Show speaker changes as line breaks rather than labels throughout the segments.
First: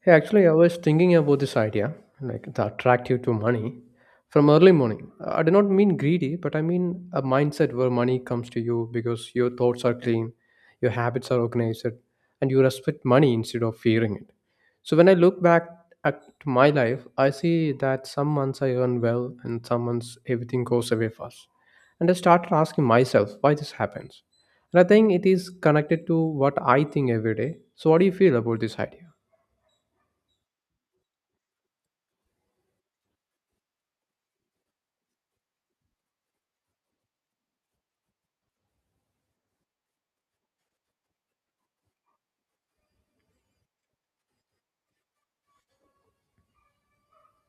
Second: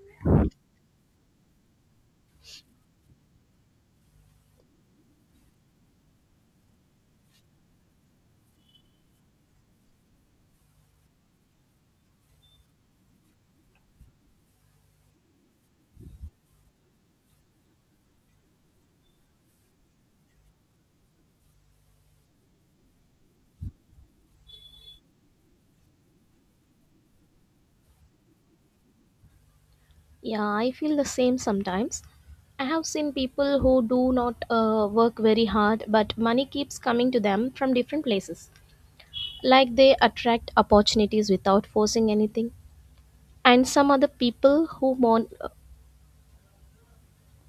Hey, actually, I was thinking about this idea, like the attractive to money, from early morning. I do not mean greedy, but I mean a mindset where money comes to you because your thoughts are clean, your habits are organized, and you respect money instead of fearing it. So when I look back at my life, I see that some months I earn well and some months everything goes away fast. And I started asking myself why this happens. And I think it is connected to what I think every day. So what do you feel about this idea?
Yeah, I feel the same sometimes. I have seen people who do not work very hard, but money keeps coming to them from different places. Like they attract opportunities without forcing anything. And some other people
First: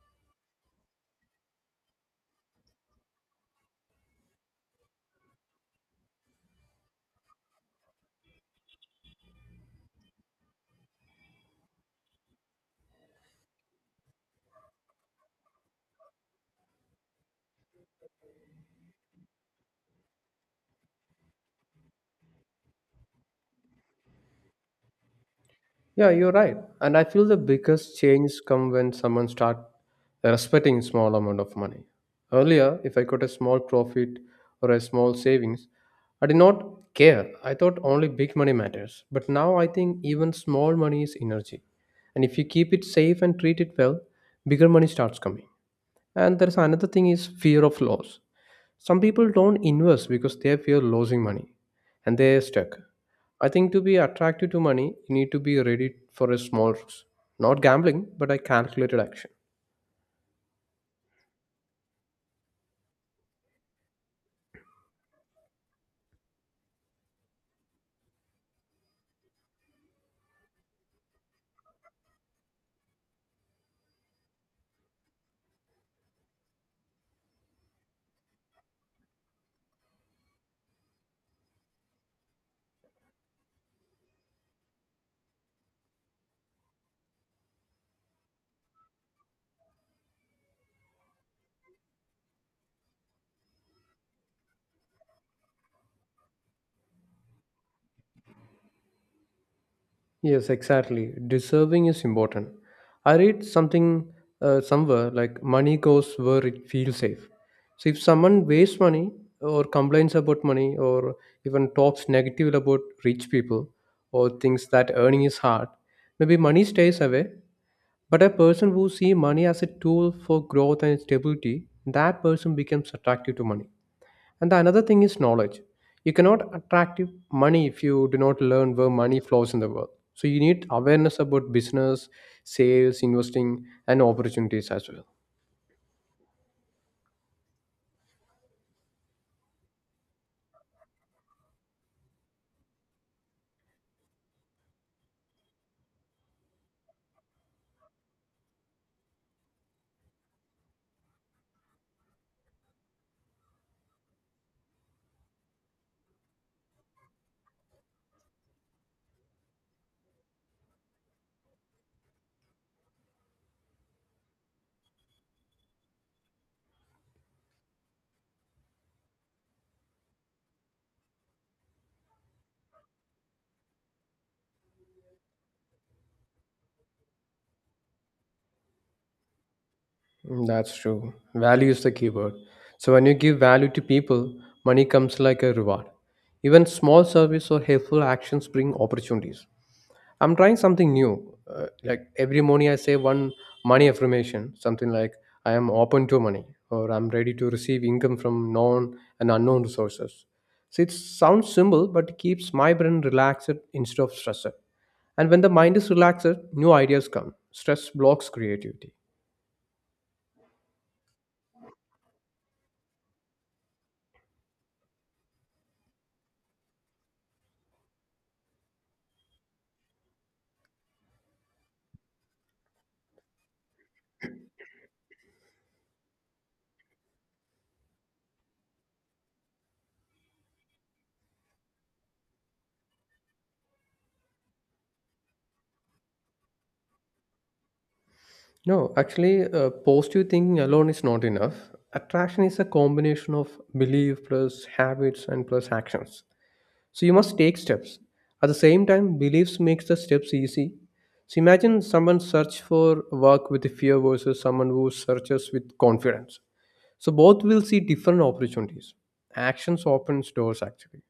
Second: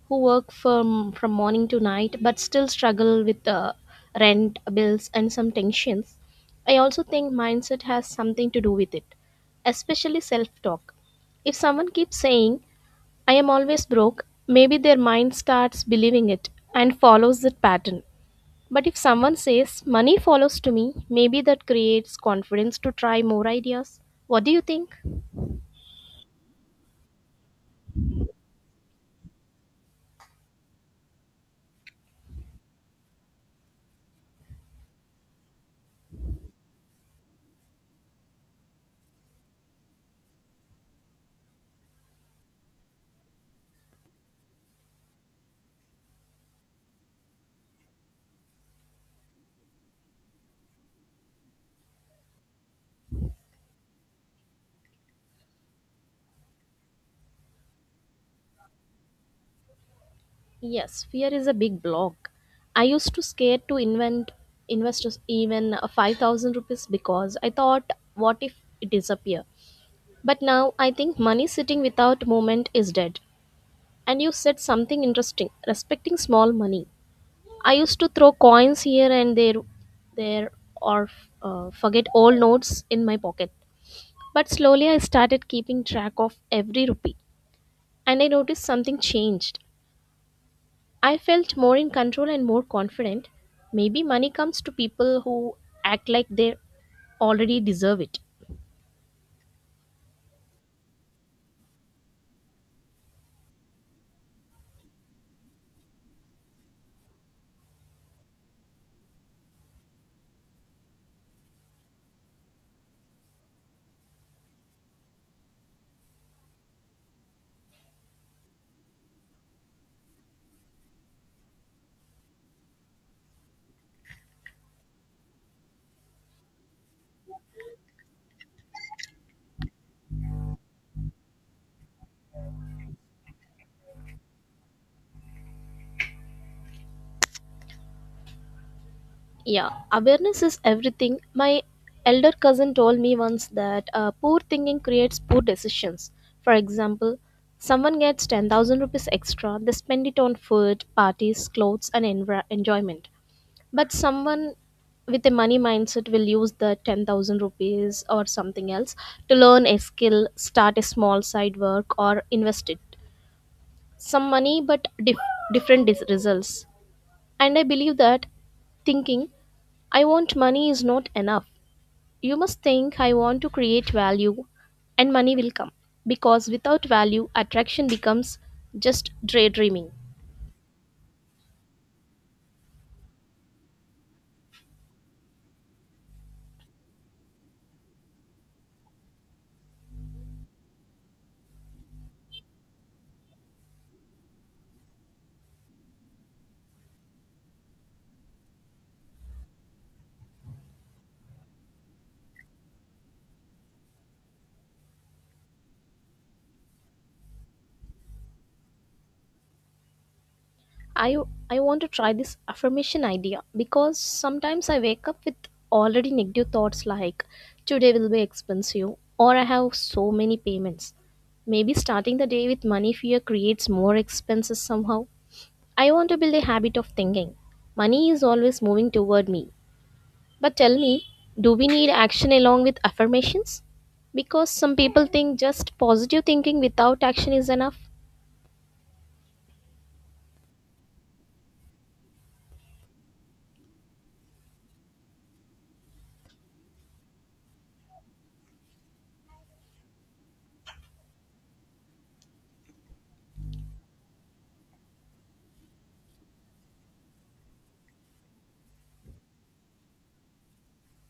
who work from morning to night, but still struggle with rent, bills, and some tensions. I also think mindset has something to do with it, especially self talk. If someone keeps saying, I am always broke, maybe their mind starts believing it and follows that pattern. But if someone says money follows to me, maybe that creates confidence to try more ideas. What do you think?
Yeah, you're right. And I feel the biggest change come when someone start respecting small amount of money. Earlier, if I got a small profit or a small savings, I did not care. I thought only big money matters. But now I think even small money is energy. And if you keep it safe and treat it well, bigger money starts coming. And there's another thing is fear of loss. Some people don't invest because they fear losing money and they're stuck. I think to be attracted to money, you need to be ready for a small risk. Not gambling, but a calculated action.
Yes, fear is a big block. I used to scared to invent even 5000 rupees because I thought, what if it disappear. But now I think money sitting without movement is dead. And you said something interesting, respecting small money. I used to throw coins here and there or forget old notes in my pocket. But slowly I started keeping track of every rupee, and I noticed something changed. I felt more in control and more confident. Maybe money comes to people who act like they already deserve it.
Yes, exactly. Deserving is important. I read something somewhere like money goes where it feels safe. So if someone wastes money or complains about money or even talks negatively about rich people or thinks that earning is hard, maybe money stays away. But a person who sees money as a tool for growth and stability, that person becomes attractive to money. And the another thing is knowledge. You cannot attract money if you do not learn where money flows in the world. So you need awareness about business, sales, investing, and opportunities as well.
Yeah, awareness is everything. My elder cousin told me once that poor thinking creates poor decisions. For example, someone gets 10,000 rupees extra, they spend it on food, parties, clothes, and enjoyment. But someone with a money mindset will use the 10,000 rupees or something else to learn a skill, start a small side work, or invest it. Some money, but different results. And I believe that thinking, I want money is not enough. You must think, I want to create value, and money will come. Because without value, attraction becomes just daydreaming.
Mm, that's true. Value is the keyword. So when you give value to people, money comes like a reward. Even small service or helpful actions bring opportunities. I'm trying something new. Like every morning, I say one money affirmation, something like I am open to money or I'm ready to receive income from known and unknown resources. So it sounds simple, but it keeps my brain relaxed instead of stressed. And when the mind is relaxed, new ideas come. Stress blocks creativity.
I, I want to try this affirmation idea because sometimes I wake up with already negative thoughts like, today will be expensive, or I have so many payments. Maybe starting the day with money fear creates more expenses somehow. I want to build a habit of thinking. Money is always moving toward me. But tell me, do we need action along with affirmations? Because some people think just positive thinking without action is enough.
No, actually, positive thinking alone is not enough. Attraction is a combination of belief plus habits and plus actions. So you must take steps. At the same time, beliefs makes the steps easy. So imagine someone search for work with fear versus someone who searches with confidence. So both will see different opportunities. Actions opens doors actually,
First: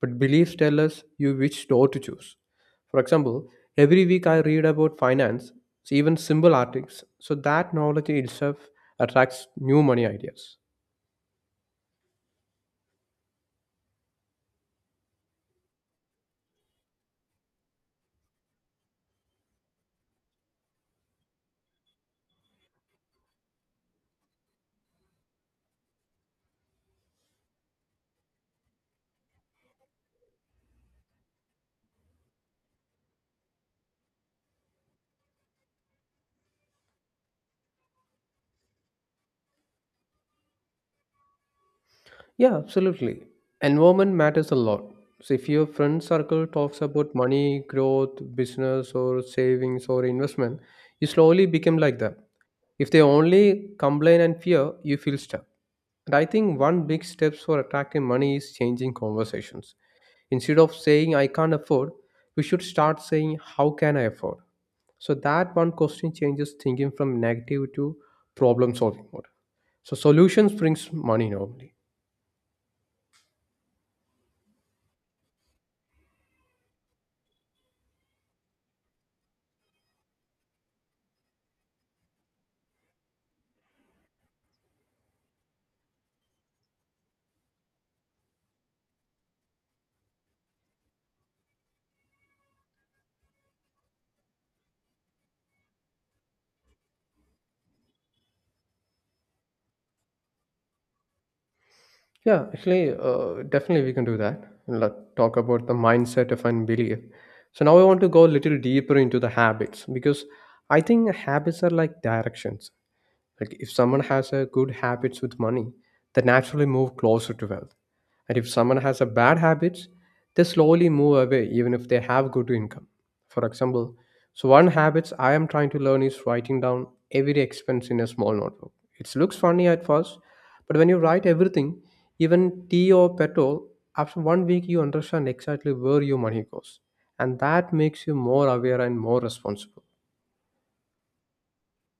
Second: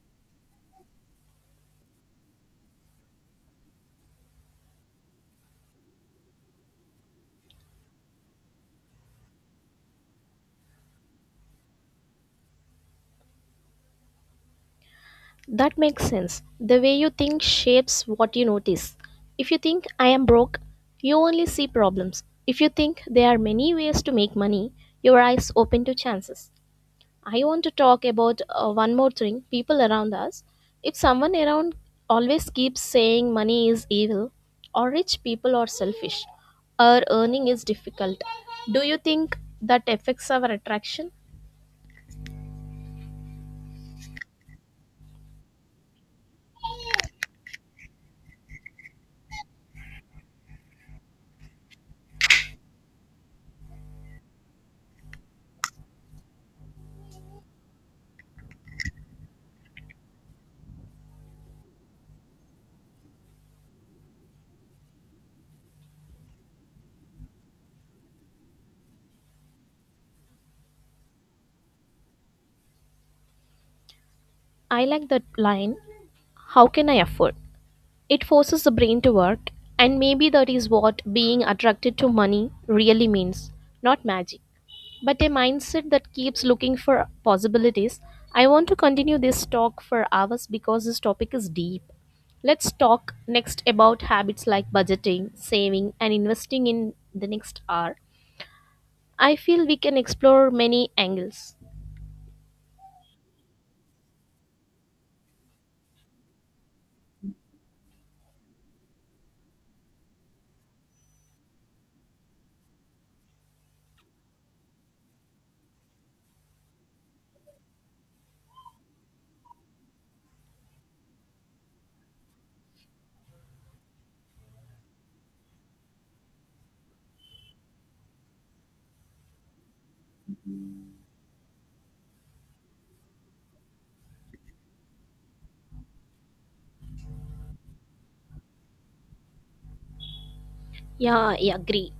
but beliefs tell us you which door to choose. For example, every week I read about finance, so even simple articles. So that knowledge itself attracts new money ideas.
That makes sense. The way you think shapes what you notice. If you think I am broke, you only see problems. If you think there are many ways to make money, your eyes open to chances. I want to talk about one more thing, people around us. If someone around always keeps saying money is evil, or rich people are selfish, or earning is difficult, do you think that affects our attraction?
Yeah, absolutely. Environment matters a lot. So if your friend circle talks about money, growth, business, or savings or investment, you slowly become like that. If they only complain and fear, you feel stuck. And I think one big steps for attracting money is changing conversations. Instead of saying I can't afford, we should start saying how can I afford? So that one question changes thinking from negative to problem solving mode. So solutions brings money normally.
I like that line, how can I afford? It forces the brain to work, and maybe that is what being attracted to money really means, not magic, but a mindset that keeps looking for possibilities. I want to continue this talk for hours because this topic is deep. Let's talk next about habits like budgeting, saving, and investing in the next hour. I feel we can explore many angles.
Yeah, actually, definitely we can do that. Let's talk about the mindset of and belief. So now I want to go a little deeper into the habits because I think habits are like directions. Like if someone has a good habits with money, they naturally move closer to wealth. And if someone has a bad habits, they slowly move away even if they have good income. For example, so one habits I am trying to learn is writing down every expense in a small notebook. It looks funny at first, but when you write everything, even tea or petrol, after one week you understand exactly where your money goes. And that makes you more aware and more responsible.
Yeah, I agree.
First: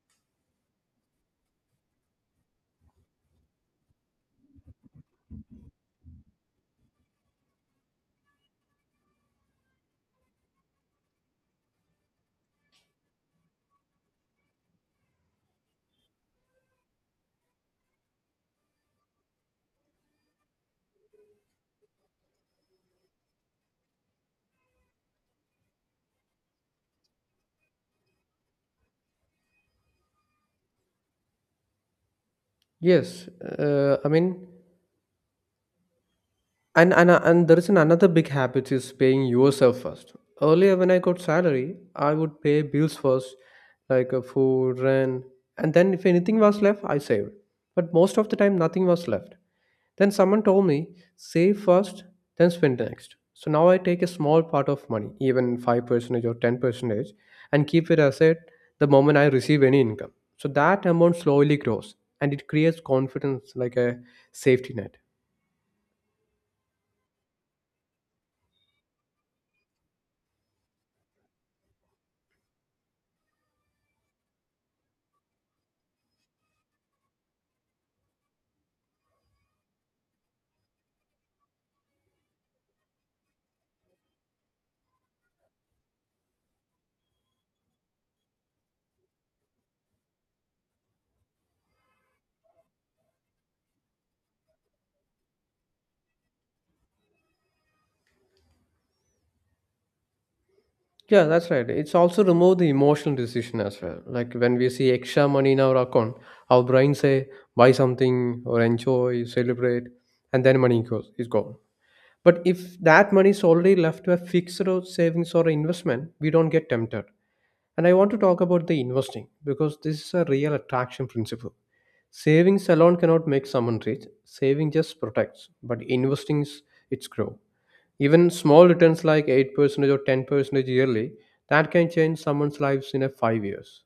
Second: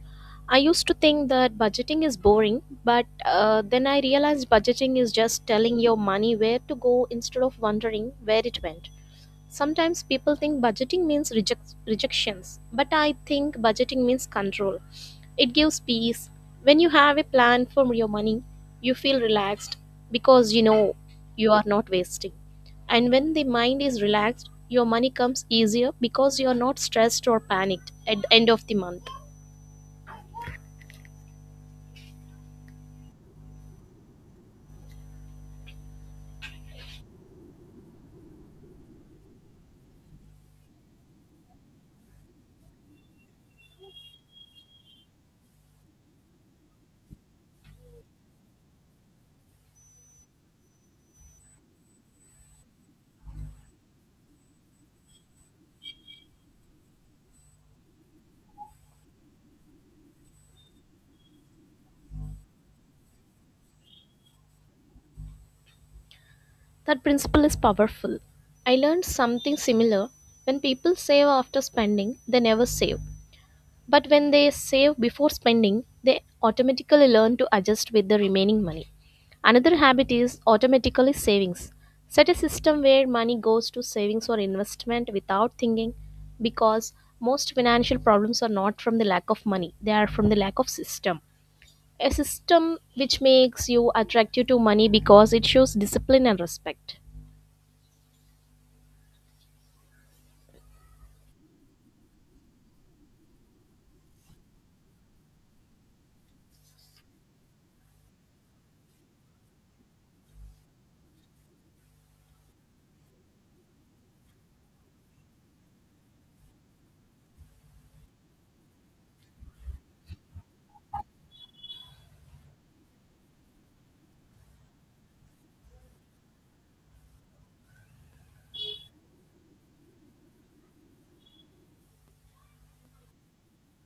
I used to think that budgeting is boring, but then I realized budgeting is just telling your money where to go instead of wondering where it went. Sometimes people think budgeting means rejections, but I think budgeting means control. It gives peace. When you have a plan for your money, you feel relaxed because you know you are not wasting. And when the mind is relaxed, your money comes easier because you are not stressed or panicked at the end of the month.
Yes, I mean, and there is an another big habit is paying yourself first. Earlier, when I got salary, I would pay bills first, like food, rent, and then if anything was left, I saved. But most of the time, nothing was left. Then someone told me, save first, then spend next. So now I take a small part of money, even 5% or 10%, and keep it aside the moment I receive any income. So that amount slowly grows and it creates confidence like a safety net.
That principle is powerful. I learned something similar. When people save after spending, they never save. But when they save before spending, they automatically learn to adjust with the remaining money. Another habit is automatically savings. Set a system where money goes to savings or investment without thinking, because most financial problems are not from the lack of money, they are from the lack of system. A system which makes you attractive to money because it shows discipline and respect.
Yeah, that's right. It's also remove the emotional decision as well. Like when we see extra money in our account, our brain say buy something or enjoy, celebrate, and then money goes is gone. But if that money is already left to a fixed or savings or investment, we don't get tempted. And I want to talk about the investing because this is a real attraction principle. Savings alone cannot make someone rich. Saving just protects, but investing is its grow. Even small returns like 8% or 10% yearly, that can change someone's lives in a 5 years.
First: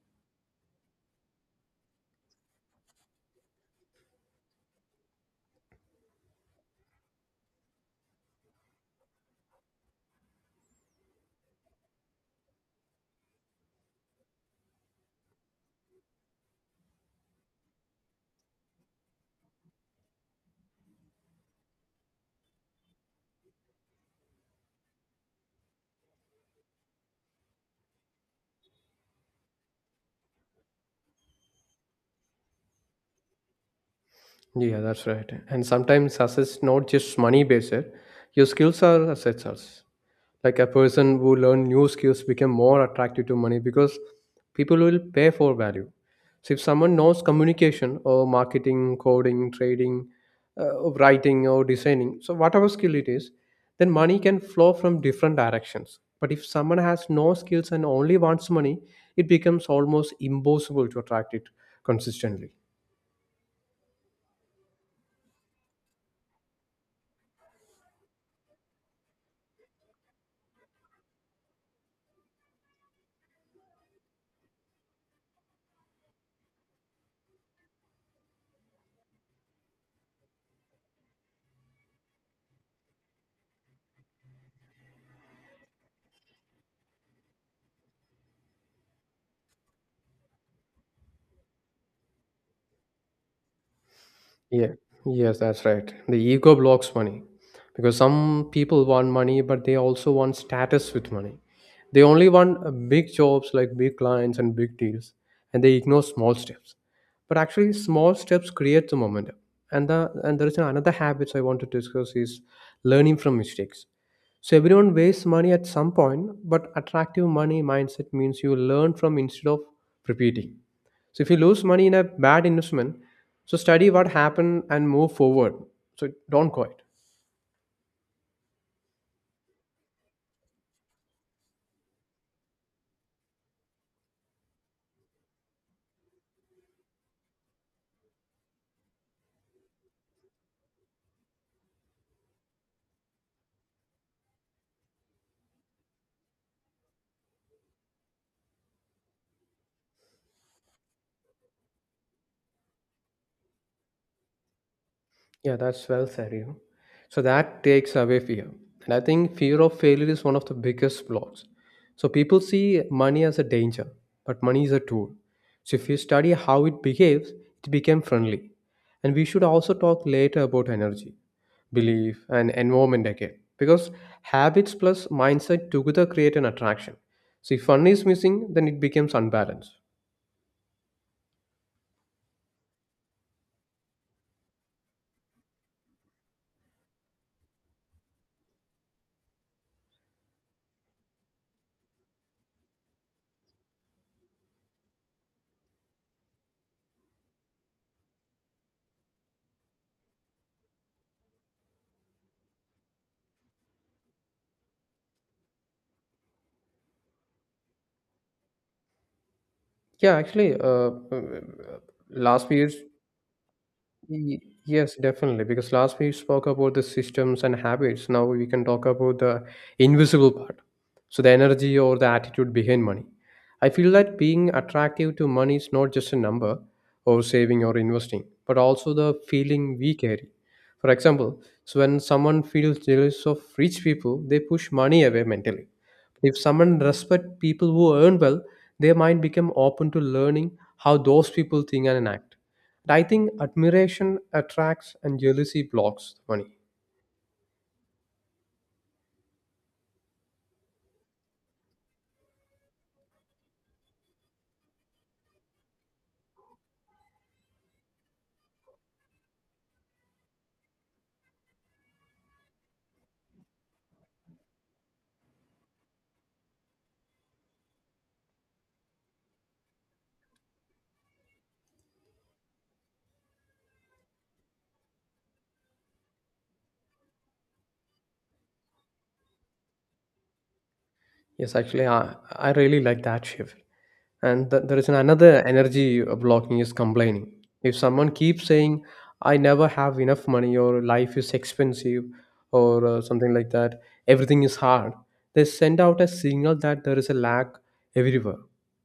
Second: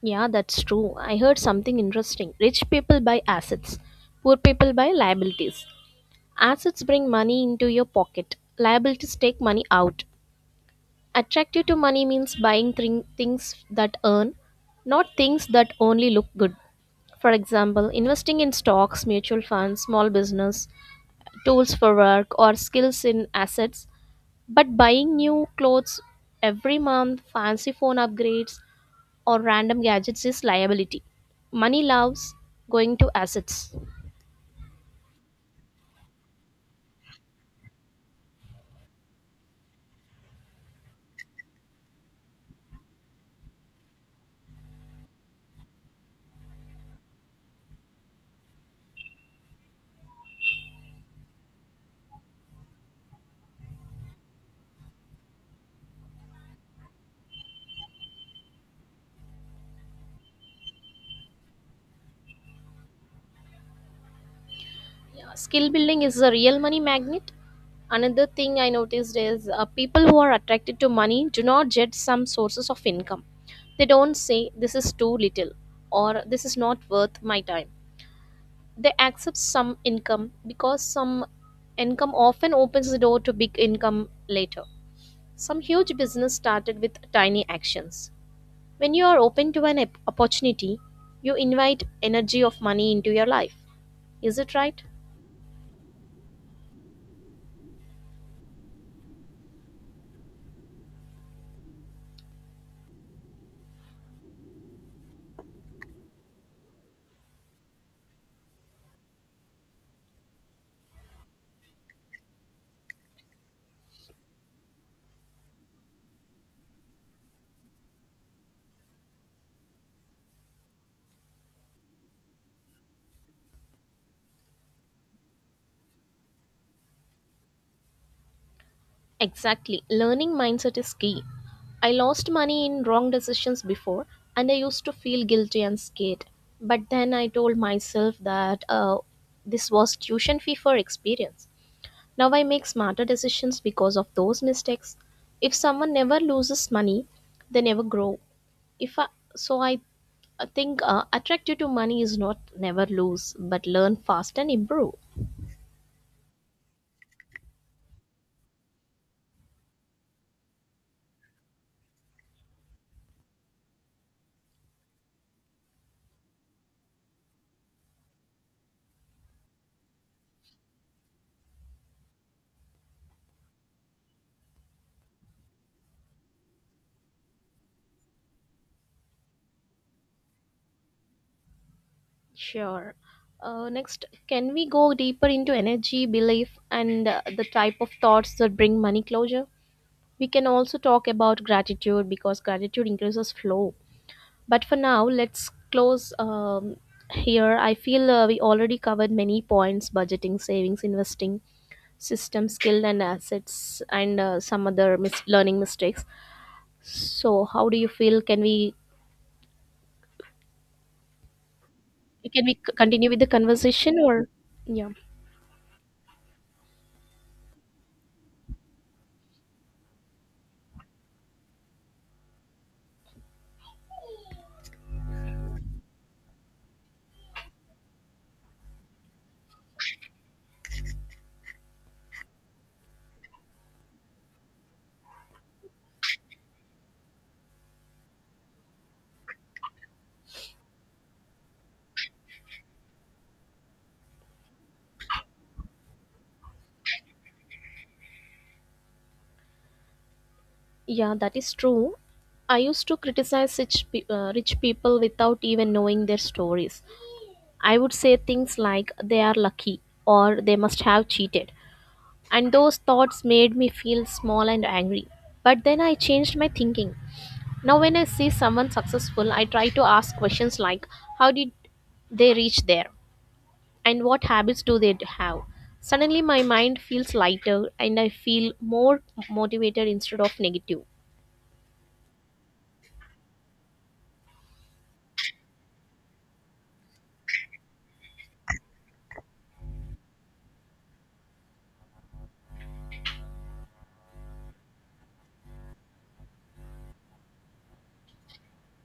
Yeah, that's true. I heard something interesting. Rich people buy assets, poor people buy liabilities. Assets bring money into your pocket, liabilities take money out. Attractive to money means buying things that earn, not things that only look good. For example, investing in stocks, mutual funds, small business, tools for work, or skills in assets. But buying new clothes every month, fancy phone upgrades, or random gadgets is liability. Money loves going to assets.
Yeah, that's right. And sometimes assets not just money based, your skills are assets also. Like a person who learn new skills become more attractive to money, because people will pay for value. So if someone knows communication or marketing, coding, trading, writing or designing, so whatever skill it is, then money can flow from different directions. But if someone has no skills and only wants money, it becomes almost impossible to attract it consistently.
Yeah, skill building is a real money magnet. Another thing I noticed is people who are attracted to money do not judge some sources of income. They don't say this is too little or this is not worth my time. They accept some income because some income often opens the door to big income later. Some huge business started with tiny actions. When you are open to an opportunity, you invite energy of money into your life. Is it
Yeah,
right?
yes, that's right. The ego blocks money because some people want money, but they also want status with money. They only want big jobs like big clients and big deals, and they ignore small steps. But actually, small steps create the momentum. And the and there is another habits I want to discuss is learning from mistakes. So everyone wastes money at some point, but attractive money mindset means you learn from instead of repeating. So if you lose money in a bad investment, so study what happened and move forward. So don't quit.
Exactly. Learning mindset is key. I lost money in wrong decisions before and I used to feel guilty and scared. But then I told myself that this was tuition fee for experience. Now I make smarter decisions because of those mistakes. If someone never loses money, they never grow. If I, so I think attractive to money is not never lose but learn fast and improve.
Yeah, that's well said, you know. So that takes away fear. And I think fear of failure is one of the biggest flaws. So people see money as a danger, but money is a tool. So if you study how it behaves, it became friendly. And we should also talk later about energy, belief, and environment again. Because habits plus mindset together create an attraction. So if one is missing, then it becomes unbalanced.
Sure. Next, can we go deeper into energy, belief, and the type of thoughts that bring money closure? We can also talk about gratitude because gratitude increases flow. But for now, let's close here. I feel we already covered many points, budgeting, savings, investing, system, skill, and assets, and some other learning mistakes. So, how do you feel? Can we
Yeah, actually,
can
last
we
few
c-
years
continue with the conversation, or
Y-
yeah?
yes, definitely. Because last we spoke about the systems and habits. Now we can talk about the invisible part. So the energy or the attitude behind money. I feel that being attractive to money is not just a number or saving or investing, but also the feeling we carry. For example, so when someone feels jealous of rich people, they push money away mentally. If someone respects people who earn well, they might become open to learning how those people think and act, and I think admiration attracts and jealousy blocks money.
Yeah, that is true. I used to criticize rich people without even knowing their stories. I would say things like they are lucky or they must have cheated. And those thoughts made me feel small and angry. But then I changed my thinking. Now, when I see someone successful, I try to ask questions like, how did they reach there and what habits do they have? Suddenly, my mind feels lighter and I feel more motivated instead of negative.
Yes, actually, I really like that shift. And there is another energy blocking is complaining. If someone keeps saying, I never have enough money, or life is expensive, or something like that, everything is hard, they send out a signal that there is a lack everywhere.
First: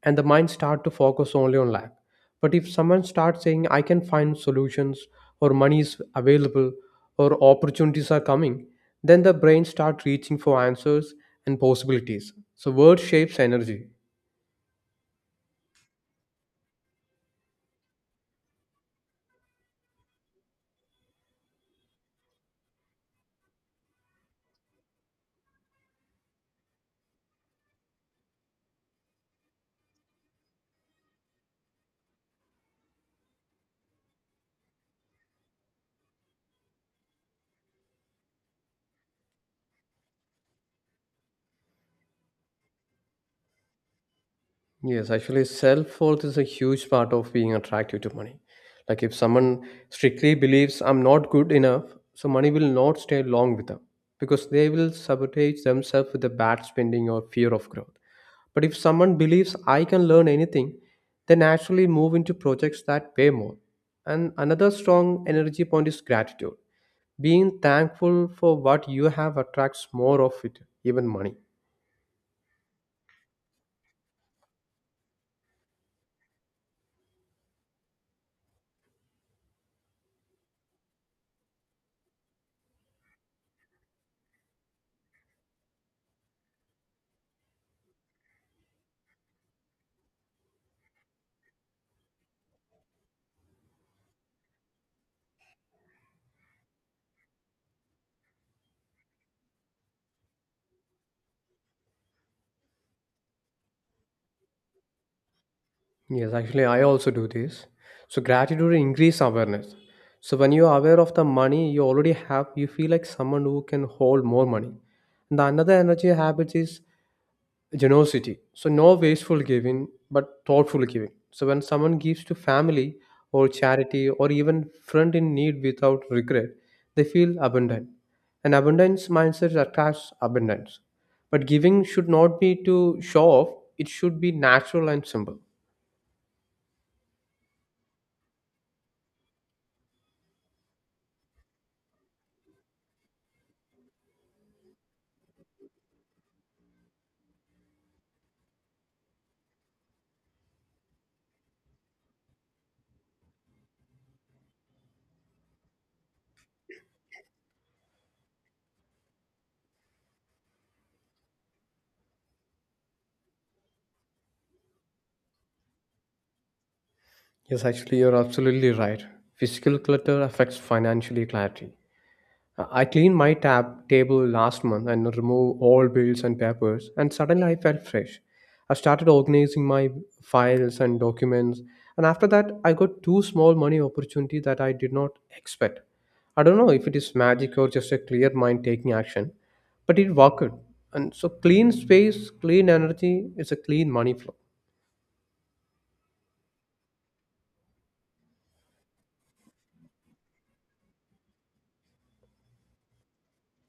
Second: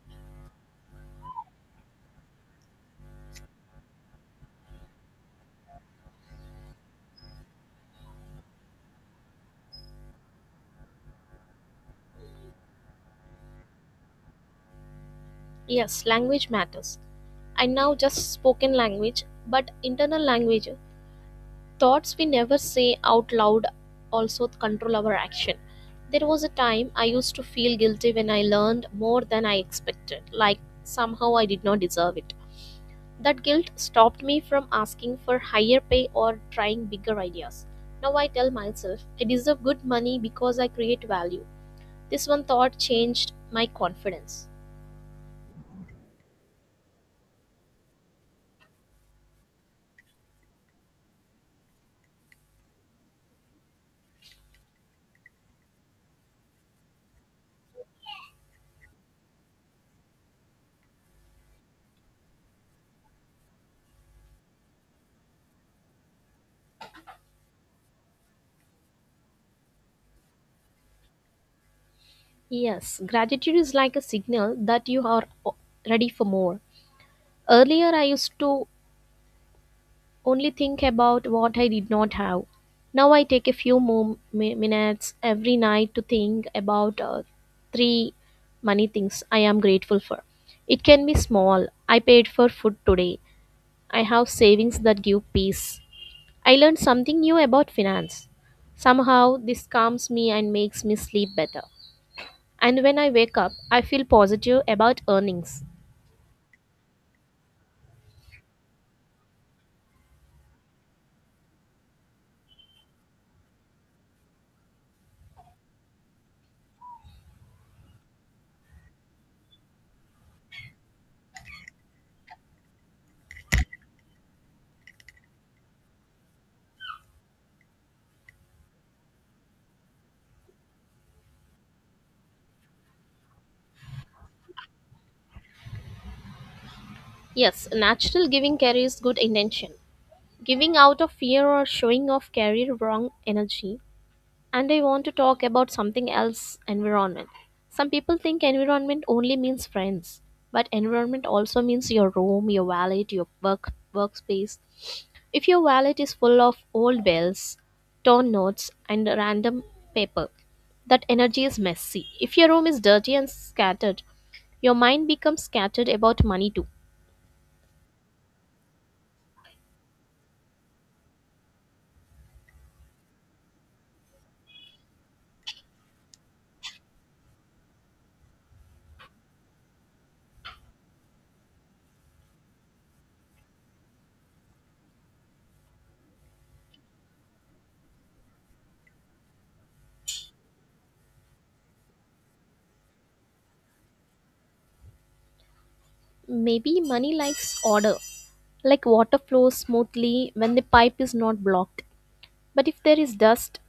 And the mind start to focus only on lack. But if someone starts saying, I can find solutions, or money is available, or opportunities are coming, then the brain starts reaching for answers and possibilities. So word shapes energy.
Yes, language matters. I now just spoken language, but internal language, thoughts we never say out loud, also control our action. There was a time I used to feel guilty when I learned more than I expected, like somehow I did not deserve it. That guilt stopped me from asking for higher pay or trying bigger ideas. Now I tell myself I deserve good money because I create value. This one thought changed my confidence.
Yes, actually, self worth is a huge part of being attractive to money. Like if someone strictly believes I'm not good enough, so money will not stay long with them because they will sabotage themselves with the bad spending or fear of growth. But if someone believes I can learn anything, they naturally move into projects that pay more. And another strong energy point is gratitude. Being thankful for what you have attracts more of it, even money.
Yes, gratitude is like a signal that ready for more. Earlier, I used to only think about what I did not have. Now, I take a few more minutes every night to think about three money things I am grateful for. It can be small. I paid for food today. I have savings that give peace. I learned something new about finance. Somehow, this calms me and makes me sleep better. And when I wake up, I feel positive about earnings.
Yes, actually, I also do this. So gratitude increase awareness. So when you are aware of the money you already have, you feel like someone who can hold more money. And the another energy habit is generosity. So no wasteful giving, but thoughtful giving. So when someone gives to family or charity or even friend in need without regret, they feel abundant. An abundance mindset attracts abundance. But giving should not be to show off, it should be natural and simple.
Yes, natural giving carries good intention. Giving out of fear or showing off carries wrong energy. And I want to talk about something else, environment. Some people think environment only means friends, but environment also means your room, your wallet, your workspace. If your wallet is full of old bills, torn notes, and random paper, that energy is messy. If your room is dirty and scattered, your mind becomes scattered about money too.
Yes, actually, you're absolutely right. Physical clutter affects financially clarity. I cleaned my tab table last month and removed all bills and papers, and suddenly I felt fresh. I started organizing my files and documents, and after that, I got two small money opportunities that I did not expect. I don't know if it is magic or just a clear mind taking action, but it worked. And so, clean space, clean energy is a clean money flow.
Maybe money likes order, like water flows smoothly when the pipe is not blocked. But if there is dust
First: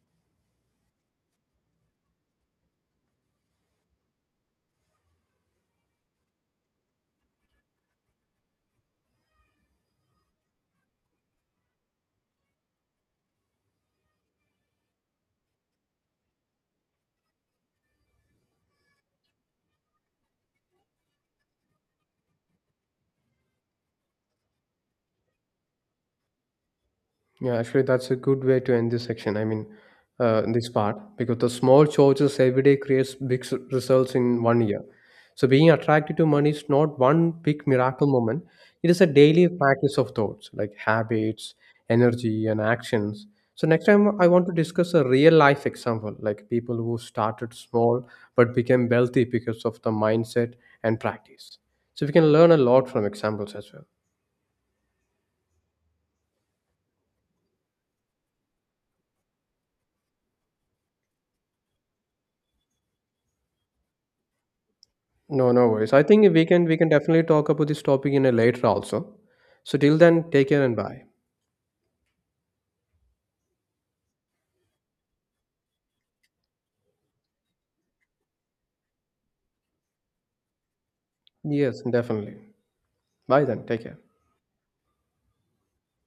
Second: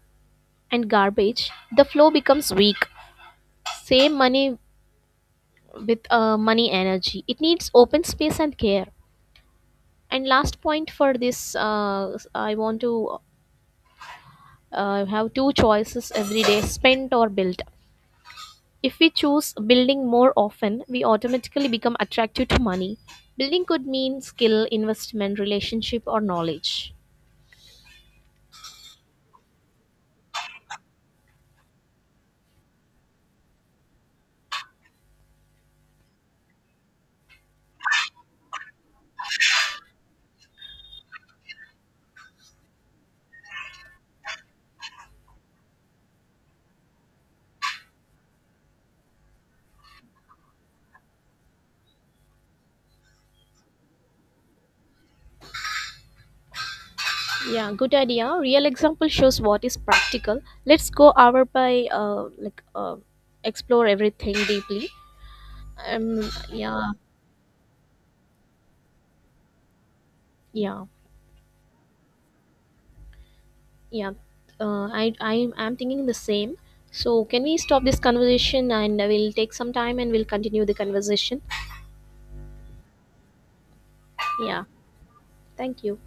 and garbage, the flow becomes weak. Same money with money energy. It needs open space and care. And last point for this, I want to have two choices every day, spent or built. If we choose building more often, we automatically become attracted to money. Building could mean skill, investment, relationship, or knowledge.
Yeah, actually, that's a good way to end this section. I mean, this part because the small choices every day creates big results in one year. So, being attracted to money is not one big miracle moment. It is a daily practice of thoughts, like habits, energy, and actions. So, next time I want to discuss a real life example, like people who started small but became wealthy because of the mindset and practice. So, we can learn a lot from examples as well.
Yeah, good idea. Real example shows what is practical. Let's go hour by explore everything deeply.
No, no worries. I think we can
Yeah,
definitely talk about this topic in a later also. So till then, take care and
yeah,
bye.
yeah. I am thinking the same. So can we stop this conversation and we'll take some time and we'll continue the conversation?
Yes, definitely. Bye then. Take care.
Yeah. Thank you.